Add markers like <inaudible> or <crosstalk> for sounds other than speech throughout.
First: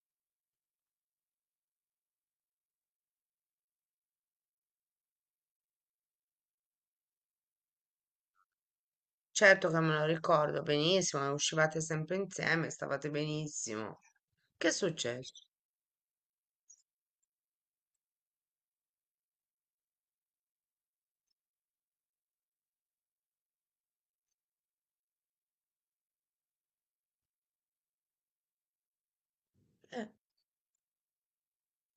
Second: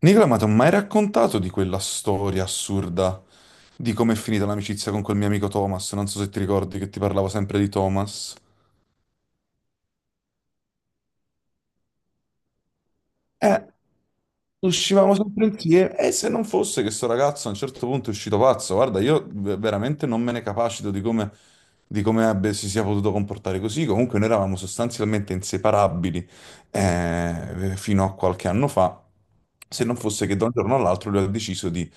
Nicola, ma ti ho mai raccontato di quella storia assurda di come è finita l'amicizia con quel mio amico Thomas? Non so se ti ricordi che ti parlavo sempre di Thomas. Certo che me lo ricordo benissimo, e uscivate sempre insieme, stavate Eh, benissimo. Che è Uscivamo successo? sempre insieme e se non fosse che sto ragazzo a un certo punto è uscito pazzo, guarda, io veramente non me ne capacito di come si sia potuto comportare così. Comunque noi eravamo sostanzialmente inseparabili, fino a qualche anno fa, se non Eh. fosse che da un giorno all'altro lui ha deciso di,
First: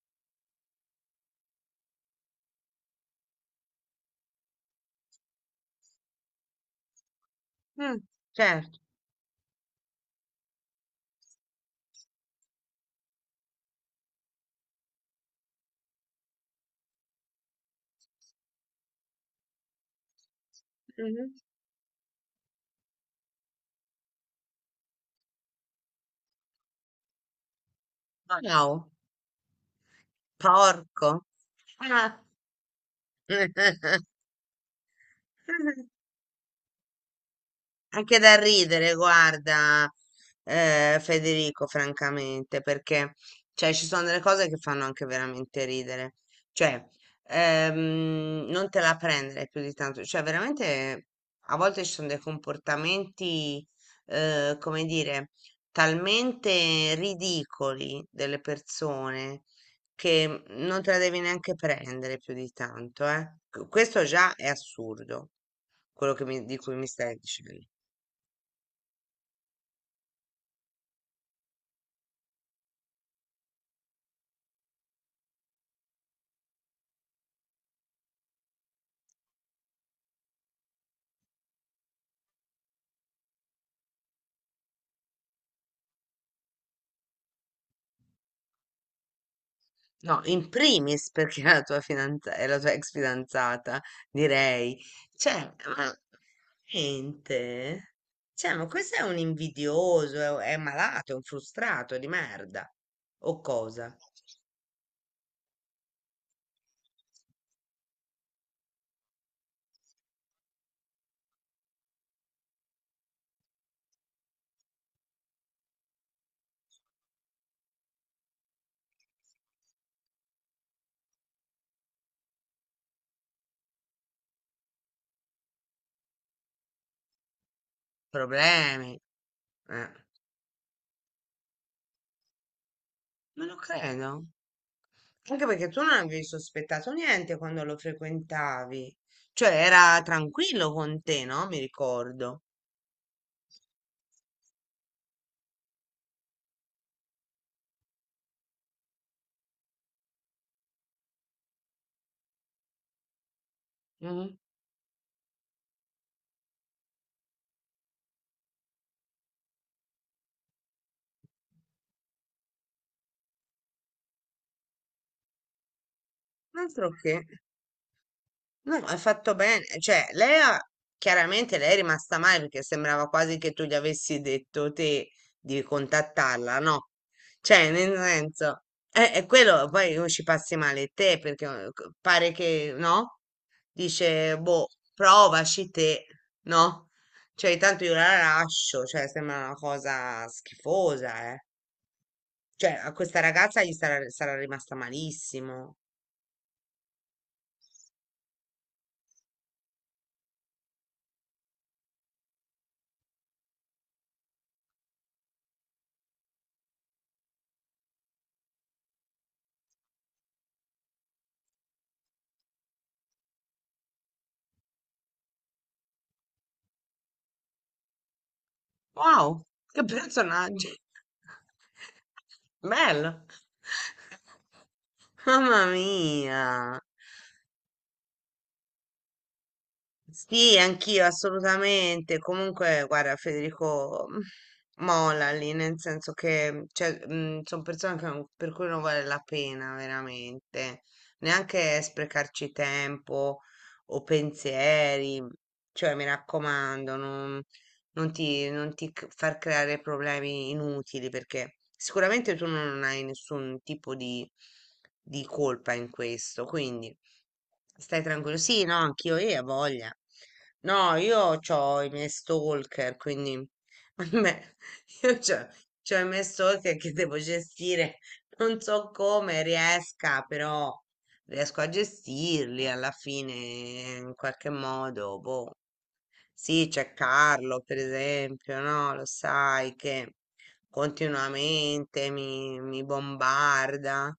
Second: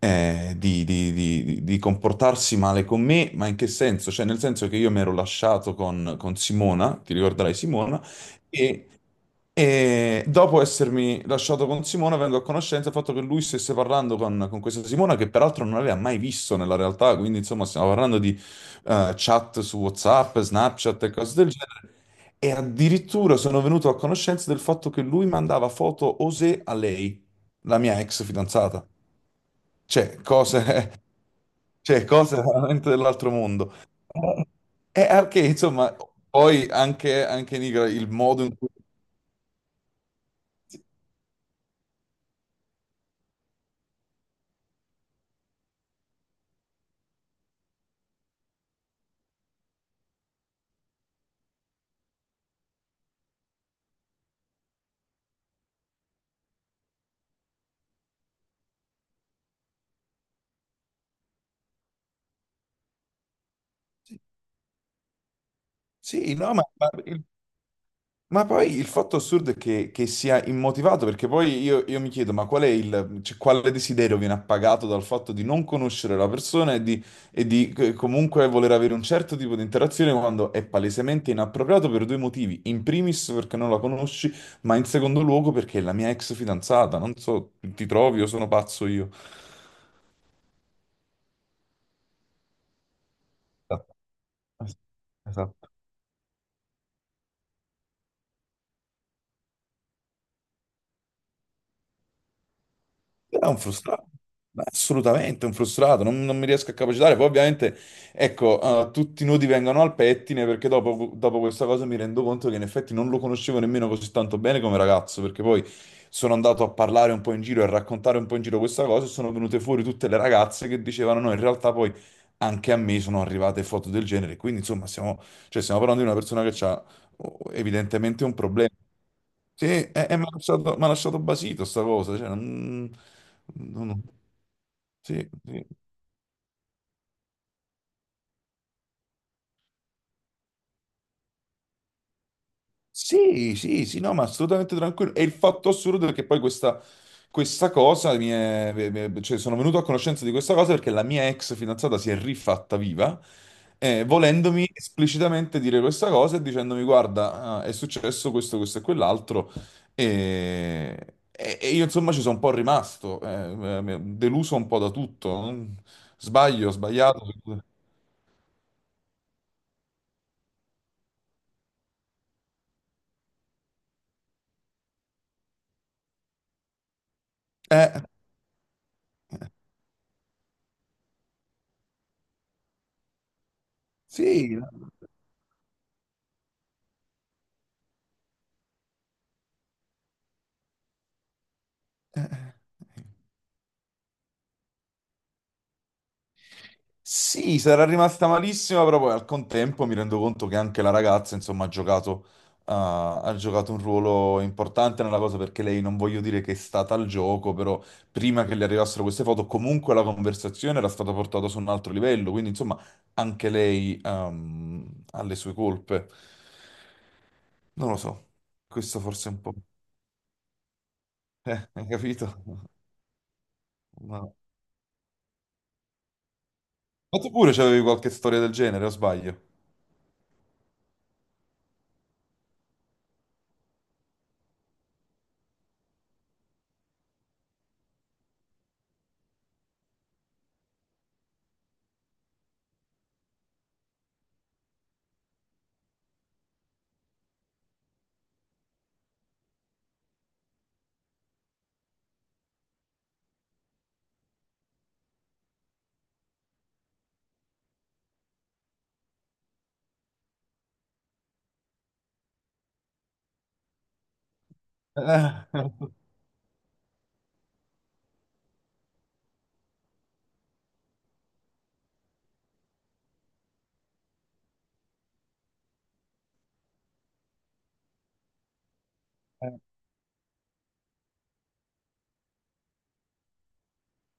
eh, di- di- di- di- di comportarsi male con me, ma in che senso? Cioè nel senso che io mi ero lasciato con Simona, ti ricorderai Mh, Simona, certo. e... E dopo essermi lasciato con Simona, vengo a conoscenza del fatto che lui stesse parlando con questa Simona, che peraltro non aveva mai visto nella realtà, quindi insomma stiamo parlando di chat su WhatsApp, Snapchat e Mh-mh. cose del genere. E addirittura sono venuto a conoscenza del fatto che lui mandava foto osè a lei, la mia ex fidanzata. Wow, Cioè, cose, porco. <laughs> cioè, Ah. cose veramente dell'altro mondo. <laughs> Eh, E perché, insomma, poi anche, anche il Anche da modo in cui... ridere, guarda, Federico, francamente, perché cioè, ci sono delle cose che fanno anche veramente ridere. Cioè, non te la prendere più di tanto. Cioè, veramente a volte ci sono dei comportamenti, come dire, talmente ridicoli delle persone che non te la devi neanche prendere più di tanto, eh. Questo già è assurdo, quello Sì, no, di cui mi ma stai il dicendo. Ma poi il fatto assurdo è che sia immotivato, perché poi io mi chiedo, ma qual è il, cioè, quale desiderio viene appagato dal fatto di non conoscere la persona e di comunque voler avere un certo tipo di interazione quando è palesemente inappropriato per due motivi. In primis perché non la conosci, ma in secondo luogo perché è la mia ex fidanzata. Non so, ti trovi o sono pazzo io? No, in primis perché <laughs> è la tua fidanzata, è la tua ex fidanzata, Esatto. direi. Cioè, Esatto. ma niente. Cioè, ma questo è un invidioso, è malato, è un frustrato di merda. O È un cosa? frustrato, ma assolutamente un frustrato, non, non mi riesco a capacitare. Poi ovviamente, ecco, tutti i nodi vengono al pettine perché dopo questa cosa mi rendo conto che in effetti non lo conoscevo nemmeno così tanto bene come ragazzo, perché poi sono andato a parlare un po' in giro e a raccontare un po' in giro questa cosa e sono venute fuori tutte le ragazze che dicevano no, in realtà poi anche a me sono arrivate foto del genere. Quindi insomma, cioè, stiamo parlando di una persona che ha evidentemente un problema. Problemi. Sì, Eh, e mi ha lasciato basito sta cosa, cioè, non lo non- credo. sì, Anche sì. perché tu non avevi sospettato niente quando lo frequentavi. Cioè, era tranquillo con te, no? Mi ricordo. Sì, sì, sì, no, ma assolutamente tranquillo. E il fatto assurdo è che poi questa cosa cioè sono venuto a conoscenza di questa cosa perché la mia ex fidanzata si è rifatta viva, Mm. volendomi esplicitamente dire questa cosa e dicendomi: Guarda, ah, è successo questo, questo e quell'altro. E io insomma ci sono un po' rimasto, deluso un po' da tutto. Sbaglio, Altro che. sbagliato. No, hai fatto bene. Chiaramente lei è rimasta male perché sembrava quasi che tu gli avessi detto te di contattarla, no? Cioè, nel Eh, senso, è quello, poi o ci passi male te perché pare che, no? Dice, sì. boh, provaci te, no? Cioè, tanto io la lascio, cioè, sembra una cosa schifosa, eh. eh. Cioè, a eh, questa ragazza gli sarà, sarà rimasta malissimo. Sì, sarà rimasta malissima, però poi al contempo mi rendo conto che anche la ragazza, insomma, ha giocato un ruolo importante nella cosa perché lei, non voglio dire che è stata al gioco, però prima che le arrivassero queste foto, comunque la conversazione era stata portata su un altro livello, quindi insomma anche lei, ha le sue colpe. Non lo so, questo forse è un Wow, po'... <laughs> che personaggi! Hai capito? Bello! Ma... ma Mamma mia! Tu pure c'avevi qualche storia del genere, o sbaglio? Sì, anch'io assolutamente. Comunque, guarda, Federico mm, molla lì, nel senso che sono persone che non- per cui non vale la pena veramente neanche sprecarci tempo o pensieri. Cioè, mi raccomando, non, far creare problemi inutili perché sicuramente tu non hai nessun tipo di colpa in questo. Quindi. Stai tranquillo? Sì, no, anch'io, io ho voglia. No, io ho i miei stalker, quindi <laughs> a me, io Eh, ho i miei stalker che devo gestire. Non so come riesca, però riesco a gestirli alla fine in qualche modo. Boh. Sì, c'è Carlo, per esempio, no? Lo sai <laughs> che continuamente mi bombarda,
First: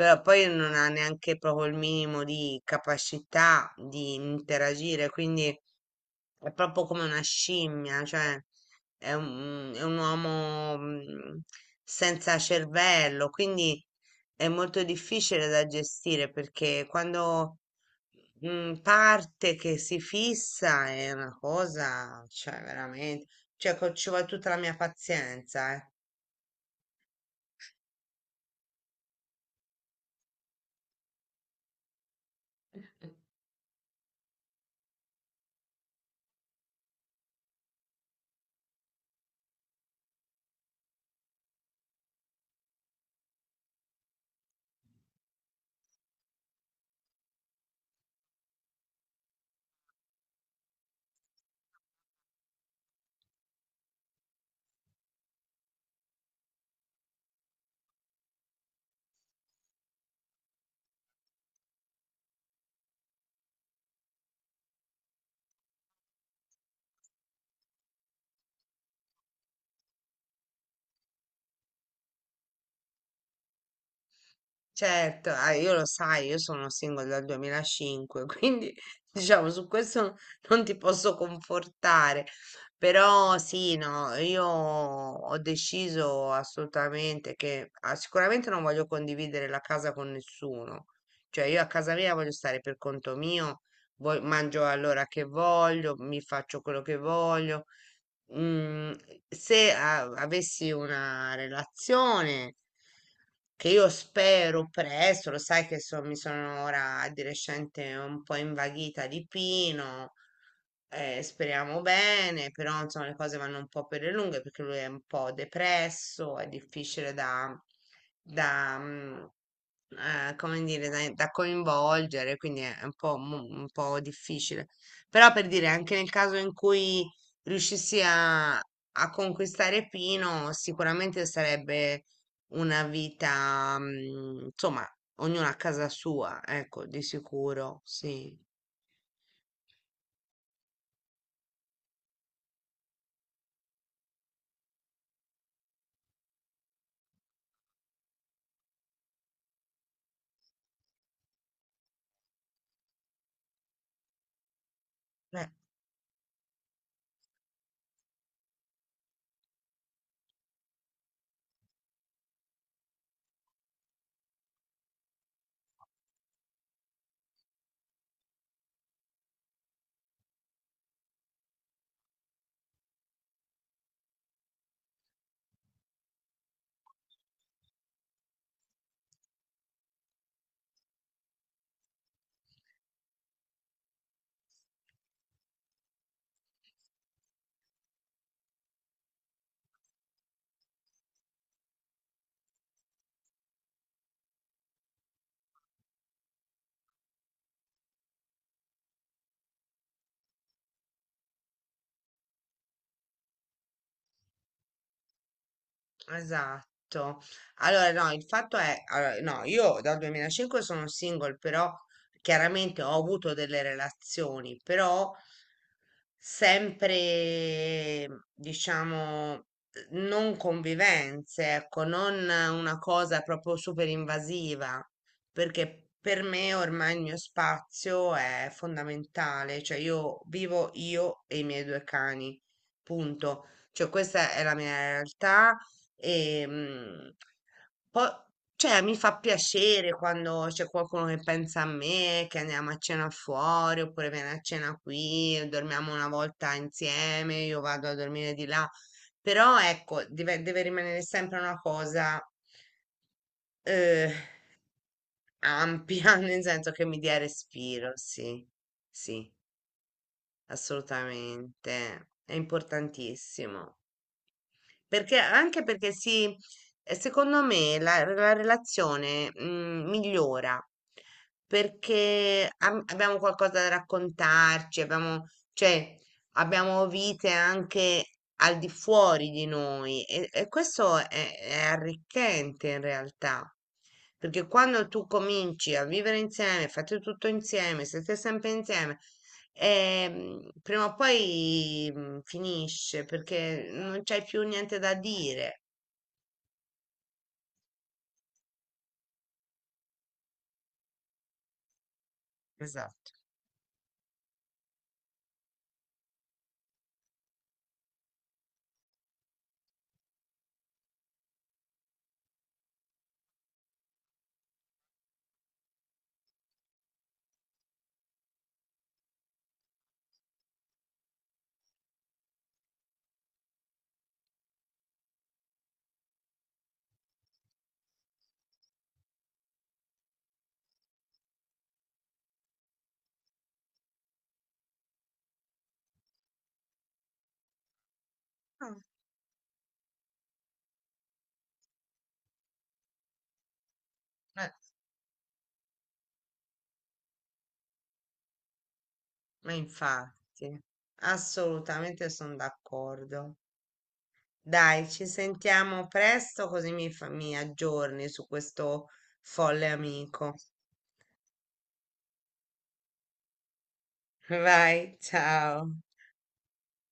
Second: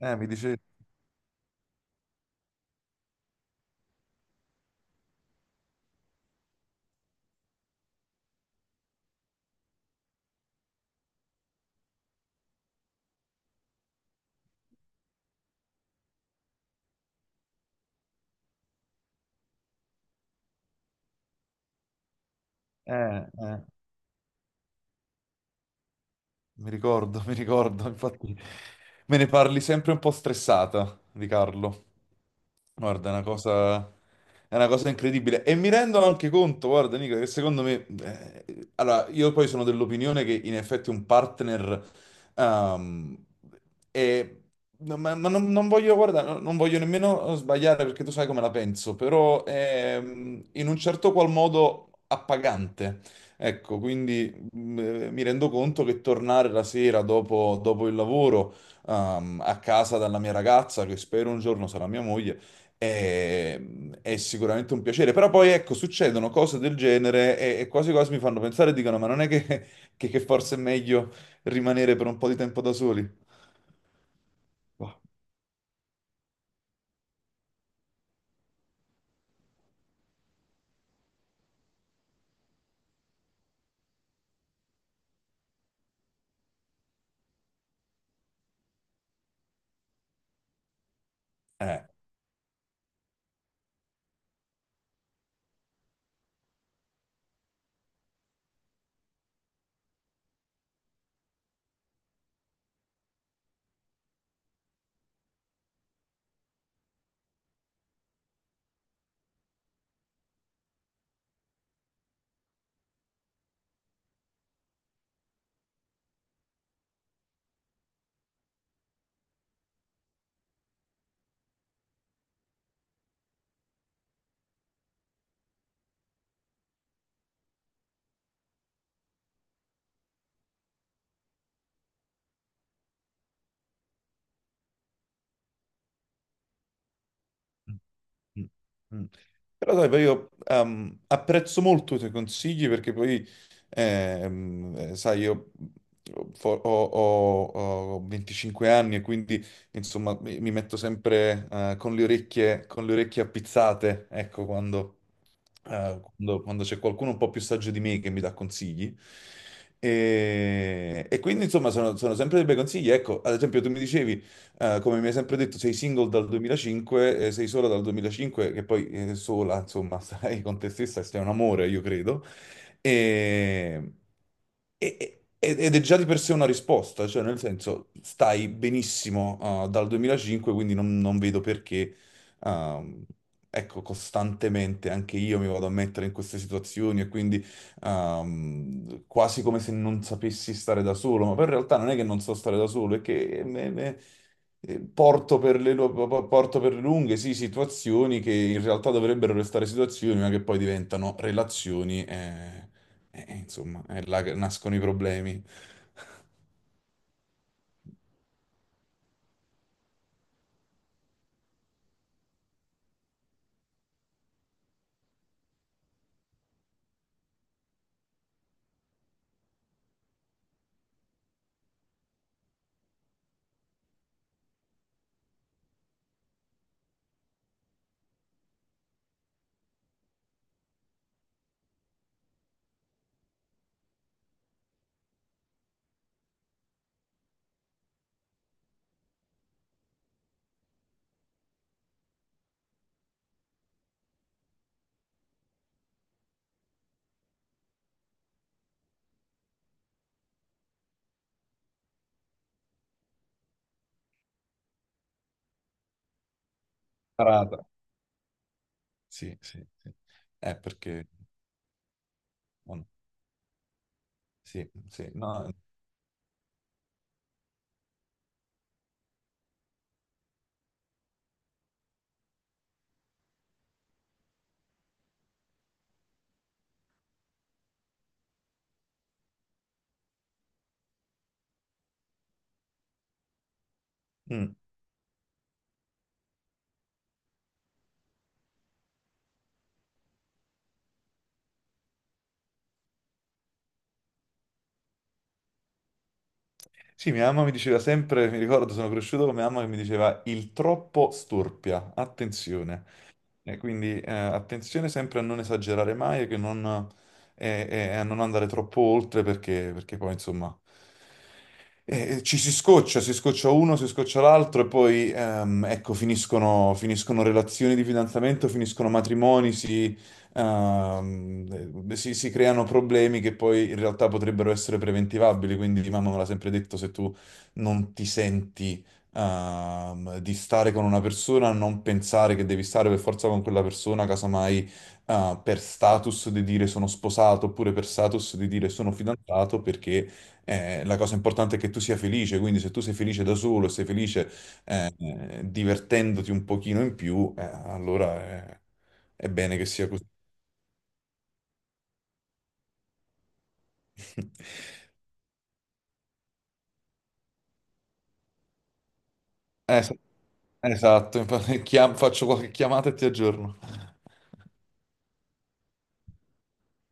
mi poi dicevi... non ha neanche proprio il minimo di capacità di interagire, quindi è proprio come una scimmia, cioè è un uomo mm, senza cervello, quindi è molto difficile da gestire perché quando mm, parte che si fissa è una cosa, cioè veramente, Eh, eh, ci vuole tutta la mia pazienza, eh. mi ricordo, <laughs> mi ricordo, infatti me ne parli sempre un po' stressata di Carlo. Guarda, è una cosa incredibile. E mi rendono anche conto, guarda, Nicola, che secondo me... allora, io poi sono dell'opinione che in effetti un partner... ehm, è- no, ma non, non voglio, guarda, non voglio nemmeno sbagliare perché tu sai come la penso, però è, mm, in un certo qual modo appagante. Ecco, quindi mi rendo conto che tornare la sera dopo, dopo il lavoro, a casa dalla mia ragazza, che spero un giorno sarà mia moglie, è, è sicuramente un piacere. Però poi, ecco, succedono cose del genere e quasi quasi mi fanno pensare e dicono, ma non è che, che forse è meglio rimanere per un po' di tempo da soli? Boh, Certo, ah, io lo sai, io sono single dal 2005, quindi <laughs> diciamo su questo non ti posso confortare, però sì, no, io ho deciso assolutamente che ah, sicuramente non voglio condividere la casa con nessuno, cioè io a eh. casa mia voglio stare per conto mio, mangio all'ora che voglio, mi faccio quello che voglio, mm, se avessi una relazione, che io spero presto, lo sai che mi sono ora di recente un po' invaghita di Pino, speriamo bene, però insomma le cose vanno un po' per le lunghe perché lui è un po' depresso, da, mm, come dire, da coinvolgere, quindi è un po', un po' difficile. Però per dire, anche nel caso in cui a conquistare Pino, sicuramente sarebbe una vita, mm, insomma, ognuno a casa sua, ecco, di Mm, sicuro, sì. mm, mm. Però sai, poi io apprezzo molto i tuoi consigli perché poi, sai, io ho 25 anni e quindi, insomma, mi metto sempre con le orecchie appizzate, ecco, quando, Eh, quando c'è qualcuno un po' più saggio di me che mi dà consigli. E quindi, insomma, sono, sono sempre dei bei consigli. Ecco, ad esempio, tu mi dicevi come mi hai sempre detto, sei single dal 2005, sei sola dal 2005, che poi sola, insomma, <laughs> stai con te stessa, e sei un amore, io credo. E- e- e- Ed è già di per sé una risposta, cioè nel senso stai benissimo dal 2005, quindi non, non vedo perché, ehm, ecco, costantemente anche io mi vado a mettere in queste situazioni e quindi quasi come se non sapessi stare da solo, ma poi in realtà non è che non so stare da solo, è che porto per le, porto per le lunghe, sì, situazioni che in realtà dovrebbero restare situazioni, ma che poi diventano relazioni, e, insomma, è là che nascono i problemi. esatto. Allora, no, il fatto è, allora, no, io dal 2005 sono single, però chiaramente ho avuto delle relazioni, però sempre, diciamo, non convivenze, ecco, non una cosa proprio super invasiva, perché per me ormai il mio spazio è fondamentale, cioè io vivo io e i miei due cani, punto. Cioè, questa è la mia realtà e, mm, poi, cioè, mi fa piacere quando c'è qualcuno che pensa a me, che andiamo a cena fuori, oppure viene a cena qui, dormiamo una volta insieme, io vado a dormire di là. Però, ecco, deve rimanere sempre una cosa, eh, ampia, <laughs> nel senso che mi dia Parata. respiro, sì, sì, Sì, sì, sì. Perché... assolutamente. È oh, importantissimo. sì, sì, Perché no. anche perché si, secondo me la relazione mm, migliora perché abbiamo qualcosa da raccontarci, abbiamo, cioè, abbiamo vite anche al di fuori di noi e questo è arricchente in realtà. Perché Mm. quando tu cominci a vivere insieme, fate tutto insieme, siete sempre insieme, ehm, prima o poi mm, finisce perché non c'hai più niente da dire. Sì, mia mamma mi diceva sempre, mi ricordo, sono cresciuto con mia mamma che mi diceva il troppo storpia, attenzione. Esatto. E quindi attenzione sempre a non esagerare mai e, e a non andare troppo oltre perché, perché poi insomma ci si scoccia uno, si scoccia l'altro e poi ecco finiscono, finiscono relazioni di fidanzamento, finiscono matrimoni, si, si creano problemi che poi in realtà potrebbero essere preventivabili, quindi mamma me l'ha sempre detto se tu non ti senti di stare con una persona, non pensare che devi stare per forza con quella persona, casomai per status di dire sono sposato oppure per status di dire Ah, sono fidanzato, perché la cosa importante è che tu sia felice, quindi se tu sei felice da solo e sei felice eh, divertendoti un pochino in più, allora è ma bene che sia così. infatti, assolutamente sono d'accordo. <laughs> Dai, ci sentiamo presto così mi aggiorni su questo folle Es- amico. Esatto, infatti, faccio qualche chiamata e ti aggiorno. <laughs> Vai, ciao.